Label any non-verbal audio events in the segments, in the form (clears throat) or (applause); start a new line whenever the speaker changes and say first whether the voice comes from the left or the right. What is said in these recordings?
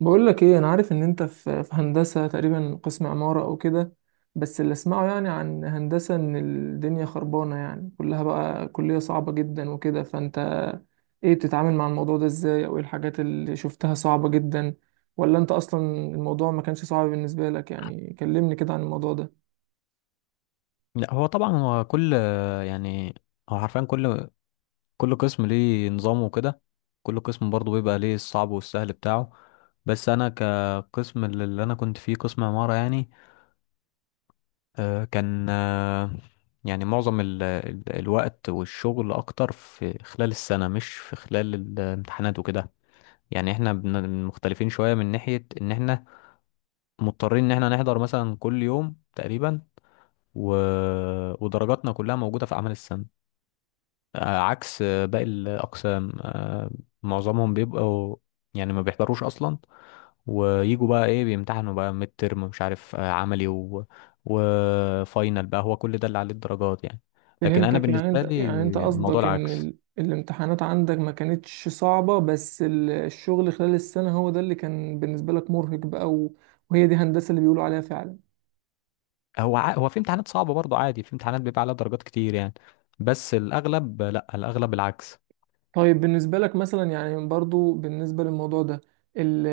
right: بقول لك ايه، انا عارف ان انت في هندسه تقريبا، قسم عماره او كده. بس اللي اسمعه يعني عن هندسه ان الدنيا خربانه، يعني كلها بقى كليه صعبه جدا وكده، فانت ايه بتتعامل مع الموضوع ده ازاي؟ او ايه الحاجات اللي شفتها صعبه جدا؟ ولا انت اصلا الموضوع ما كانش صعب بالنسبه لك؟ يعني كلمني كده عن الموضوع ده.
left: لا، هو طبعا. يعني هو حرفيا كل قسم ليه نظامه وكده. كل قسم برضه بيبقى ليه الصعب والسهل بتاعه. بس انا كقسم، اللي انا كنت فيه، قسم عمارة يعني. كان، يعني معظم ال الوقت والشغل اكتر في خلال السنة، مش في خلال الامتحانات وكده. يعني احنا مختلفين شوية من ناحية ان احنا مضطرين ان احنا نحضر مثلا كل يوم تقريبا، و... ودرجاتنا كلها موجودة في اعمال السنة، عكس باقي الأقسام. معظمهم بيبقوا يعني ما بيحضروش أصلا، ويجوا بقى إيه، بيمتحنوا بقى ميد ترم، مش عارف، عملي، وفاينل بقى، هو كل ده اللي عليه الدرجات يعني. لكن أنا
right: فهمتك، يعني
left: بالنسبة
right: انت
left: لي
right: يعني انت
left: الموضوع
right: قصدك ان
left: العكس.
right: الامتحانات عندك ما كانتش صعبه، بس الشغل خلال السنه هو ده اللي كان بالنسبه لك مرهق بقى. وهي دي هندسه اللي بيقولوا عليها فعلا.
left: هو في امتحانات صعبة برضه، عادي، في امتحانات بيبقى عليها درجات كتير يعني، بس الأغلب لأ، الأغلب العكس.
right: طيب بالنسبة لك مثلا، يعني برضو بالنسبة للموضوع ده، ال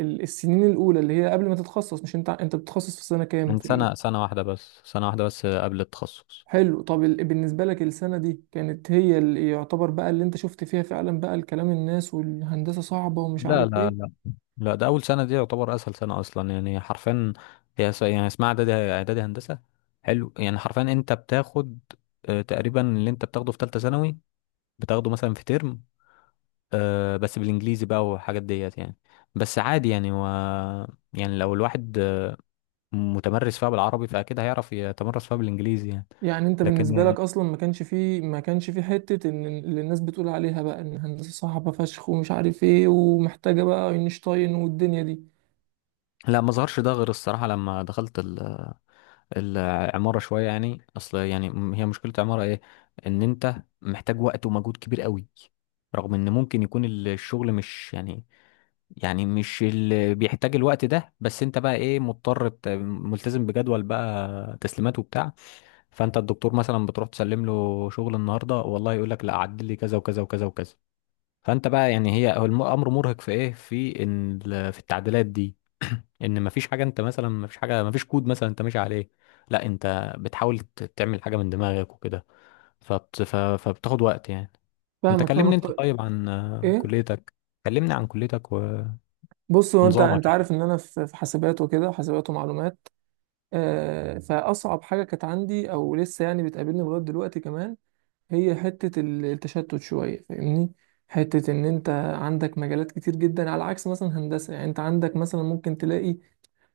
right: ال السنين الأولى اللي هي قبل ما تتخصص، مش أنت بتتخصص في سنة كام
left: من
right: في ال...
left: سنة، سنة واحدة بس، سنة واحدة بس قبل التخصص.
right: حلو، طب بالنسبة لك السنة دي كانت هي اللي يعتبر بقى اللي أنت شفت فيها فعلا بقى الكلام، الناس والهندسة صعبة ومش
left: لا،
right: عارف
left: لا، لا،
right: إيه.
left: لا، ده اول سنه دي يعتبر اسهل سنه اصلا يعني، حرفيا. يعني اسمها اعدادي هندسه. حلو، يعني حرفيا انت بتاخد تقريبا اللي انت بتاخده في ثالثه ثانوي، بتاخده مثلا في ترم، بس بالانجليزي بقى والحاجات ديت يعني. بس عادي يعني، يعني لو الواحد متمرس فيها بالعربي فاكيد هيعرف يتمرس فيها بالانجليزي يعني.
right: يعني أنت
left: لكن
right: بالنسبة لك أصلا ما كانش فيه حتة إن اللي الناس بتقول عليها بقى إن الهندسة صعبة فشخ ومش عارف إيه ومحتاجة بقى أينشتاين والدنيا دي.
left: لا، ما ظهرش ده غير الصراحه لما دخلت العمارة شوية. يعني أصل يعني، هي مشكلة العمارة إيه؟ إن أنت محتاج وقت ومجهود كبير قوي، رغم إن ممكن يكون الشغل مش يعني، يعني مش اللي بيحتاج الوقت ده. بس أنت بقى إيه، مضطر، ملتزم بجدول بقى تسليمات وبتاع. فأنت الدكتور مثلا بتروح تسلم له شغل النهاردة، والله يقول لك لا، عدل لي كذا وكذا وكذا وكذا. فأنت بقى يعني، هو الأمر مرهق في إيه، في إن في التعديلات دي. ان مفيش حاجه، انت مثلا مفيش حاجه، مفيش كود مثلا انت ماشي عليه. لا، انت بتحاول تعمل حاجه من دماغك وكده، فبتاخد وقت يعني. انت
right: فاهمك
left: كلمني
right: فاهمك. طيب.
left: طيب عن
right: إيه؟
left: كليتك. كلمني عن كليتك
right: بص، هو انت
left: ونظامك يعني.
right: عارف ان انا في حاسبات ومعلومات. فاصعب حاجه كانت عندي او لسه يعني بتقابلني لغايه دلوقتي كمان، هي حته التشتت شويه، فاهمني؟ حته ان انت عندك مجالات كتير جدا، على عكس مثلا هندسه. يعني انت عندك مثلا ممكن تلاقي،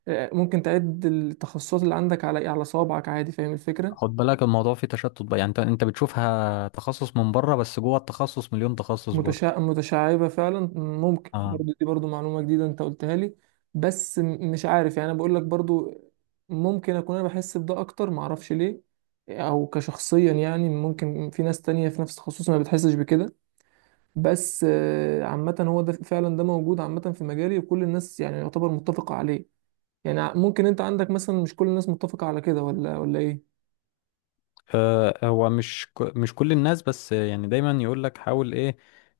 right: ممكن تعد التخصصات اللي عندك على صوابعك عادي، فاهم
left: خد
right: الفكره؟
left: بالك، الموضوع فيه تشتت بقى يعني. انت بتشوفها تخصص من بره، بس جوه التخصص مليون تخصص برضه.
right: متشعبة فعلا، ممكن
left: اه.
right: برضو دي برضو معلومة جديدة انت قلتها لي. بس مش عارف، يعني انا بقول لك برضو ممكن اكون انا بحس بده اكتر، معرفش ليه، او كشخصيا. يعني ممكن في ناس تانية في نفس تخصصي ما بتحسش بكده، بس عامة هو ده فعلا، ده موجود عامة في مجالي، وكل الناس يعني يعتبر متفقة عليه. يعني ممكن انت عندك مثلا مش كل الناس متفقة على كده، ولا ايه؟
left: هو مش، مش كل الناس، بس يعني دايما يقول لك حاول ايه،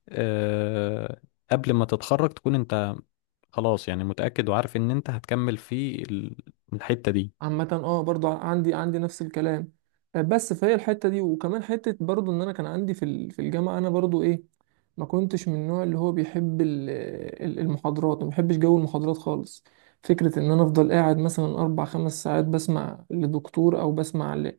left: آه، قبل ما تتخرج تكون انت خلاص يعني متأكد وعارف ان انت هتكمل في الحتة دي.
right: عامة اه، برضو عندي نفس الكلام. بس فهي الحتة دي، وكمان حتة برضو ان انا كان عندي في في الجامعة، انا برضو ايه، ما كنتش من النوع اللي هو بيحب المحاضرات، ما بحبش جو المحاضرات خالص. فكرة ان انا افضل قاعد مثلا اربع خمس ساعات بسمع لدكتور او بسمع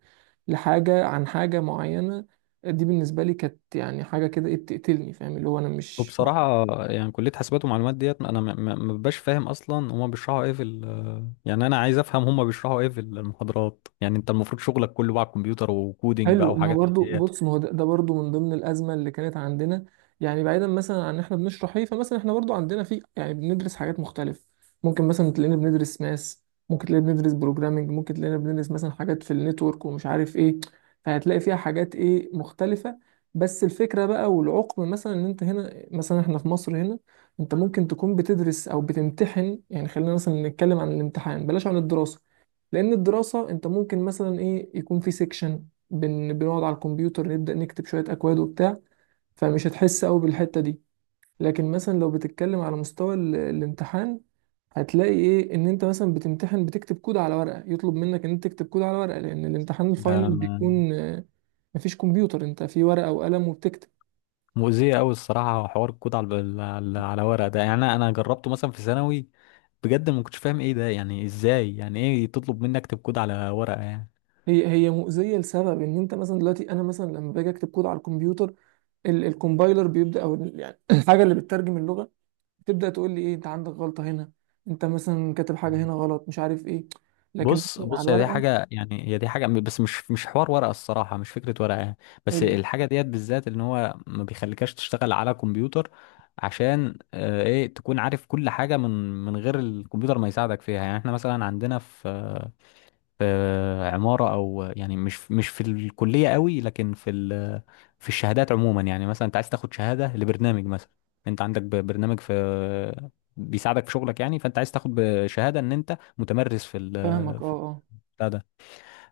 right: لحاجة عن حاجة معينة، دي بالنسبة لي كانت يعني حاجة كده ايه، بتقتلني، فاهم؟ اللي هو انا مش ما...
left: وبصراحة يعني كلية حاسبات ومعلومات ديت، انا ما ببقاش فاهم اصلا هما بيشرحوا ايه في يعني انا عايز افهم هما بيشرحوا ايه في المحاضرات يعني. انت المفروض شغلك كله بقى كمبيوتر وكودينج بقى
right: حلو. ما هو
left: وحاجات من
right: برضو،
left: ديت.
right: بص، ما هو ده برضو من ضمن الازمه اللي كانت عندنا. يعني بعيدا مثلا عن ان احنا بنشرح ايه، فمثلا احنا برضو عندنا في، يعني بندرس حاجات مختلفه. ممكن مثلا تلاقينا بندرس ماس، ممكن تلاقينا بندرس بروجرامنج، ممكن تلاقينا بندرس مثلا حاجات في النتورك ومش عارف ايه. فهتلاقي فيها حاجات ايه، مختلفه. بس الفكره بقى والعقم مثلا ان انت هنا، مثلا احنا في مصر هنا، انت ممكن تكون بتدرس او بتمتحن. يعني خلينا مثلا نتكلم عن الامتحان بلاش عن الدراسه، لان الدراسه انت ممكن مثلا ايه، يكون في سيكشن بنقعد على الكمبيوتر نبدأ نكتب شوية أكواد وبتاع، فمش هتحس قوي بالحتة دي. لكن مثلا لو بتتكلم على مستوى الامتحان، هتلاقي ايه ان انت مثلا بتمتحن، بتكتب كود على ورقة. يطلب منك ان انت تكتب كود على ورقة لأن الامتحان
left: ده
right: الفاينل
left: ما-
right: بيكون، مفيش كمبيوتر، انت في ورقة وقلم وبتكتب.
left: مؤذية قوي الصراحة حوار الكود على على ورق ده يعني. انا جربته مثلا في ثانوي، بجد ما كنتش فاهم ايه ده يعني. ازاي يعني ايه تطلب مني اكتب كود على ورقة يعني؟
right: هي مؤذية لسبب ان انت مثلا دلوقتي، انا مثلا لما باجي اكتب كود على الكمبيوتر، الكومبايلر بيبدأ، او يعني (clears throat) الحاجة اللي بتترجم اللغة تبدأ تقول لي ايه، انت عندك غلطة هنا، انت مثلا كاتب حاجة هنا غلط، مش عارف ايه. لكن
left: بص،
right: مثلاً على
left: بص، هي دي
right: الورقة...
left: حاجة يعني، هي دي حاجة بس مش حوار ورقة الصراحة، مش فكرة ورقة يعني. بس
right: حلو.
left: الحاجة ديت بالذات ان هو ما بيخليكش تشتغل على كمبيوتر، عشان ايه، تكون عارف كل حاجة من غير الكمبيوتر ما يساعدك فيها. يعني احنا مثلا عندنا في في عمارة، أو يعني مش في الكلية قوي، لكن في في الشهادات عموما يعني. مثلا أنت عايز تاخد شهادة لبرنامج مثلا، أنت عندك برنامج في بيساعدك في شغلك يعني، فأنت عايز تاخد شهادة إن أنت متمرس في
right: فاهمك، اه
left: في
right: اه.
left: بتاع ده،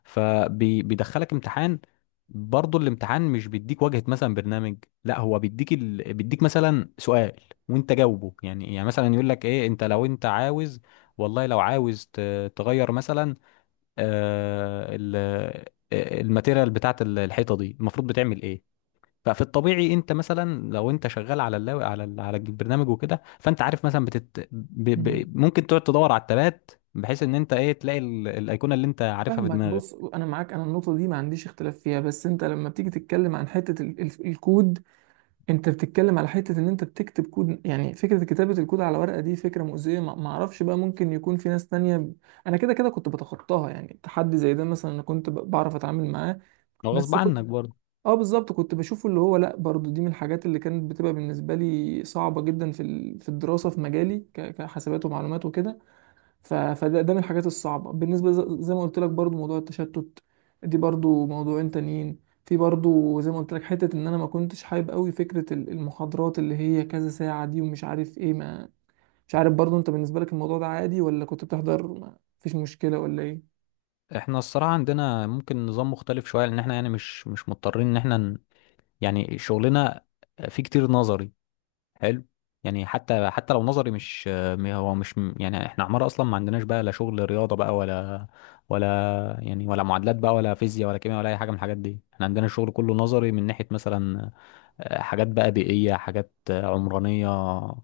left: فبيدخلك امتحان. برضه الامتحان مش بيديك واجهة مثلا برنامج، لا هو بيديك بيديك مثلا سؤال، وانت جاوبه يعني. يعني مثلا يقول لك ايه، لو انت عاوز، والله لو عاوز تغير مثلا آه، ال- الماتيريال بتاعت الحيطه دي، المفروض بتعمل ايه؟ ففي الطبيعي انت مثلا لو انت شغال على على البرنامج وكده، فانت عارف مثلا
right: مم.
left: ممكن تقعد تدور على التبات، بحيث ان انت ايه تلاقي الايقونه اللي انت عارفها في
right: فاهمك.
left: دماغك.
right: بص، انا معاك، انا النقطة دي ما عنديش اختلاف فيها، بس انت لما بتيجي تتكلم عن حتة ال ال الكود انت بتتكلم على حتة ان انت بتكتب كود. يعني فكرة كتابة الكود على ورقة دي فكرة مؤذية، ما اعرفش بقى، ممكن يكون في ناس تانية. انا كده كده كنت بتخطاها، يعني تحدي زي ده مثلا انا كنت بعرف اتعامل معاه،
left: هو غصب
right: بس
left: عنك برضه.
right: اه بالظبط كنت بشوفه اللي هو لا. برضو دي من الحاجات اللي كانت بتبقى بالنسبه لي صعبه جدا في في الدراسه، في مجالي كحسابات ومعلومات وكده. فده من الحاجات الصعبه بالنسبه، زي ما قلت لك، برضو موضوع التشتت، دي برضو موضوعين تانيين. في برضو زي ما قلت لك حته ان انا ما كنتش حابب قوي فكره المحاضرات اللي هي كذا ساعه دي ومش عارف ايه ما... مش عارف برضو انت بالنسبه لك الموضوع ده عادي؟ ولا كنت بتحضر ما فيش مشكله ولا ايه؟
left: احنا الصراحه عندنا ممكن نظام مختلف شويه، لان احنا يعني مش مضطرين ان احنا يعني شغلنا فيه كتير نظري. حلو، يعني حتى لو نظري، مش م- هو مش يعني احنا عمارة اصلا ما عندناش بقى لا شغل رياضة بقى، ولا يعني، ولا معادلات بقى ولا فيزياء ولا كيمياء ولا اي حاجة من الحاجات دي. احنا عندنا الشغل كله نظري من ناحية مثلا حاجات بقى بيئية، حاجات عمرانية،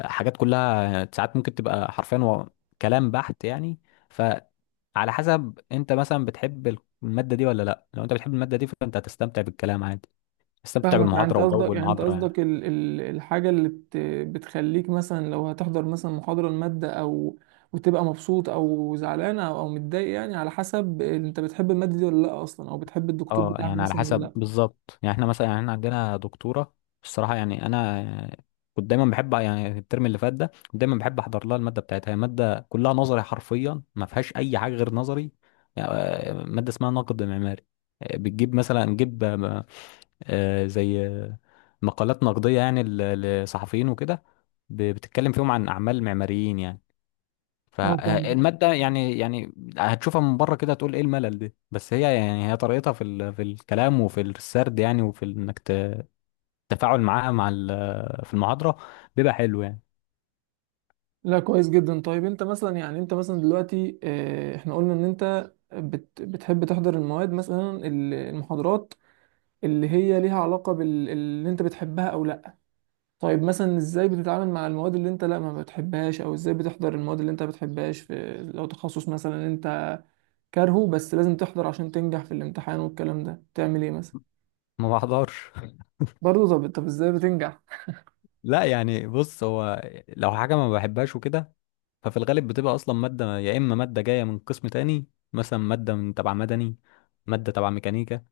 left: حاجات كلها، ساعات ممكن تبقى حرفيا كلام بحت يعني. فعلى حسب انت مثلا بتحب المادة دي ولا لا. لو انت بتحب المادة دي فانت هتستمتع بالكلام عادي، تستمتع
right: فاهمك، يعني انت
left: بالمحاضرة
right: قصدك
left: وجو
right: يعني انت
left: المحاضرة يعني.
right: قصدك الحاجه اللي بتخليك مثلا لو هتحضر مثلا محاضره الماده، وتبقى مبسوط او زعلان او متضايق، يعني على حسب انت بتحب الماده دي ولا لا اصلا، او بتحب الدكتور
left: اه،
right: بتاعك
left: يعني على
right: مثلا ولا
left: حسب،
right: لا.
left: بالظبط يعني. احنا مثلا يعني احنا عندنا دكتوره، الصراحه يعني انا، كنت دايما بحب يعني الترم اللي فات ده، كنت دايما بحب احضر لها الماده بتاعتها. هي ماده كلها نظري حرفيا، ما فيهاش اي حاجه غير نظري يعني. ماده اسمها نقد معماري. بتجيب مثلا، نجيب، زي مقالات نقديه يعني، لصحفيين وكده، بتتكلم فيهم عن اعمال معماريين يعني.
right: اه فاهمك.
left: فالمادة يعني، هتشوفها من بره كده تقول ايه الملل ده، بس هي يعني طريقتها في في الكلام وفي السرد يعني، وفي انك التفاعل معاها مع في المحاضرة بيبقى حلو يعني.
right: لا، كويس جدا. طيب انت مثلا دلوقتي احنا قلنا ان انت بتحب تحضر المواد، مثلا المحاضرات اللي هي ليها علاقه باللي انت بتحبها او لا. طيب مثلا ازاي بتتعامل مع المواد اللي انت لا ما بتحبهاش، او ازاي بتحضر المواد اللي انت ما بتحبهاش في لو تخصص مثلا انت كارهه، بس لازم تحضر عشان تنجح في الامتحان والكلام ده، تعمل ايه مثلا؟
left: ما بحضرش (laughs)
right: برضه طب ازاي بتنجح؟
left: لا يعني بص، هو لو حاجة ما بحبهاش وكده ففي الغالب بتبقى اصلا مادة. يا اما مادة جاية من قسم تاني، مثلا مادة من تبع مدني، مادة تبع ميكانيكا،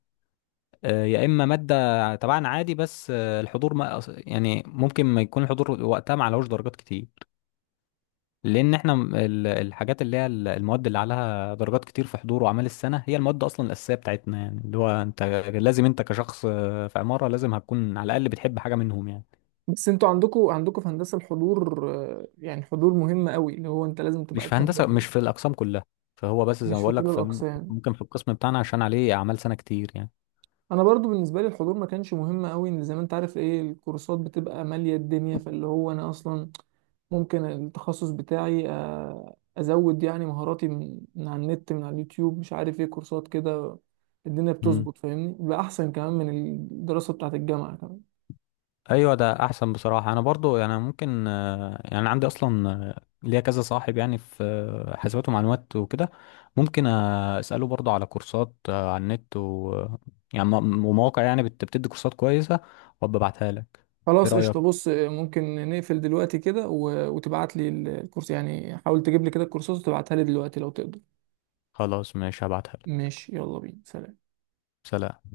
left: يا اما مادة تبعنا عادي، بس الحضور، ما يعني ممكن ما يكون الحضور وقتها ما علوش درجات كتير. لان احنا، الحاجات اللي هي المواد اللي عليها درجات كتير في حضور وأعمال السنة هي المواد اصلا الأساسية بتاعتنا يعني. اللي هو انت لازم، انت كشخص في عمارة لازم هتكون على الأقل بتحب حاجة منهم يعني.
right: بس انتوا عندكوا في هندسة الحضور يعني حضور مهم قوي، اللي هو انت لازم
left: مش
right: تبقى
left: في هندسة،
right: تحضر؟
left: مش في الأقسام كلها. فهو بس زي
right: مش
left: ما
right: في
left: بقول
right: كل
left: لك، في
right: الاقسام.
left: ممكن في القسم بتاعنا عشان عليه أعمال سنة كتير يعني.
right: انا برضو بالنسبه لي الحضور ما كانش مهم قوي، ان زي ما انت عارف ايه، الكورسات بتبقى ماليه الدنيا، فاللي هو انا اصلا ممكن التخصص بتاعي ازود يعني مهاراتي من على النت، من على اليوتيوب، مش عارف ايه، كورسات كده الدنيا
left: مم.
right: بتظبط، فاهمني؟ بقى احسن كمان من الدراسه بتاعت الجامعه كمان.
left: ايوه، ده احسن بصراحه. انا برضو يعني ممكن، يعني عندي اصلا ليا كذا صاحب يعني في حاسبات ومعلومات وكده، ممكن اساله برضو على كورسات على النت يعني، ومواقع يعني بتدي كورسات كويسه، وابقى ابعتها لك. ايه
right: خلاص،
left: رايك؟
right: قشطه. بص، ممكن نقفل دلوقتي كده وتبعت لي الكورس، يعني حاول تجيب لي كده الكورسات وتبعتها لي دلوقتي لو تقدر.
left: خلاص، ماشي، هبعتها لك.
right: ماشي؟ يلا بينا، سلام.
left: سلام.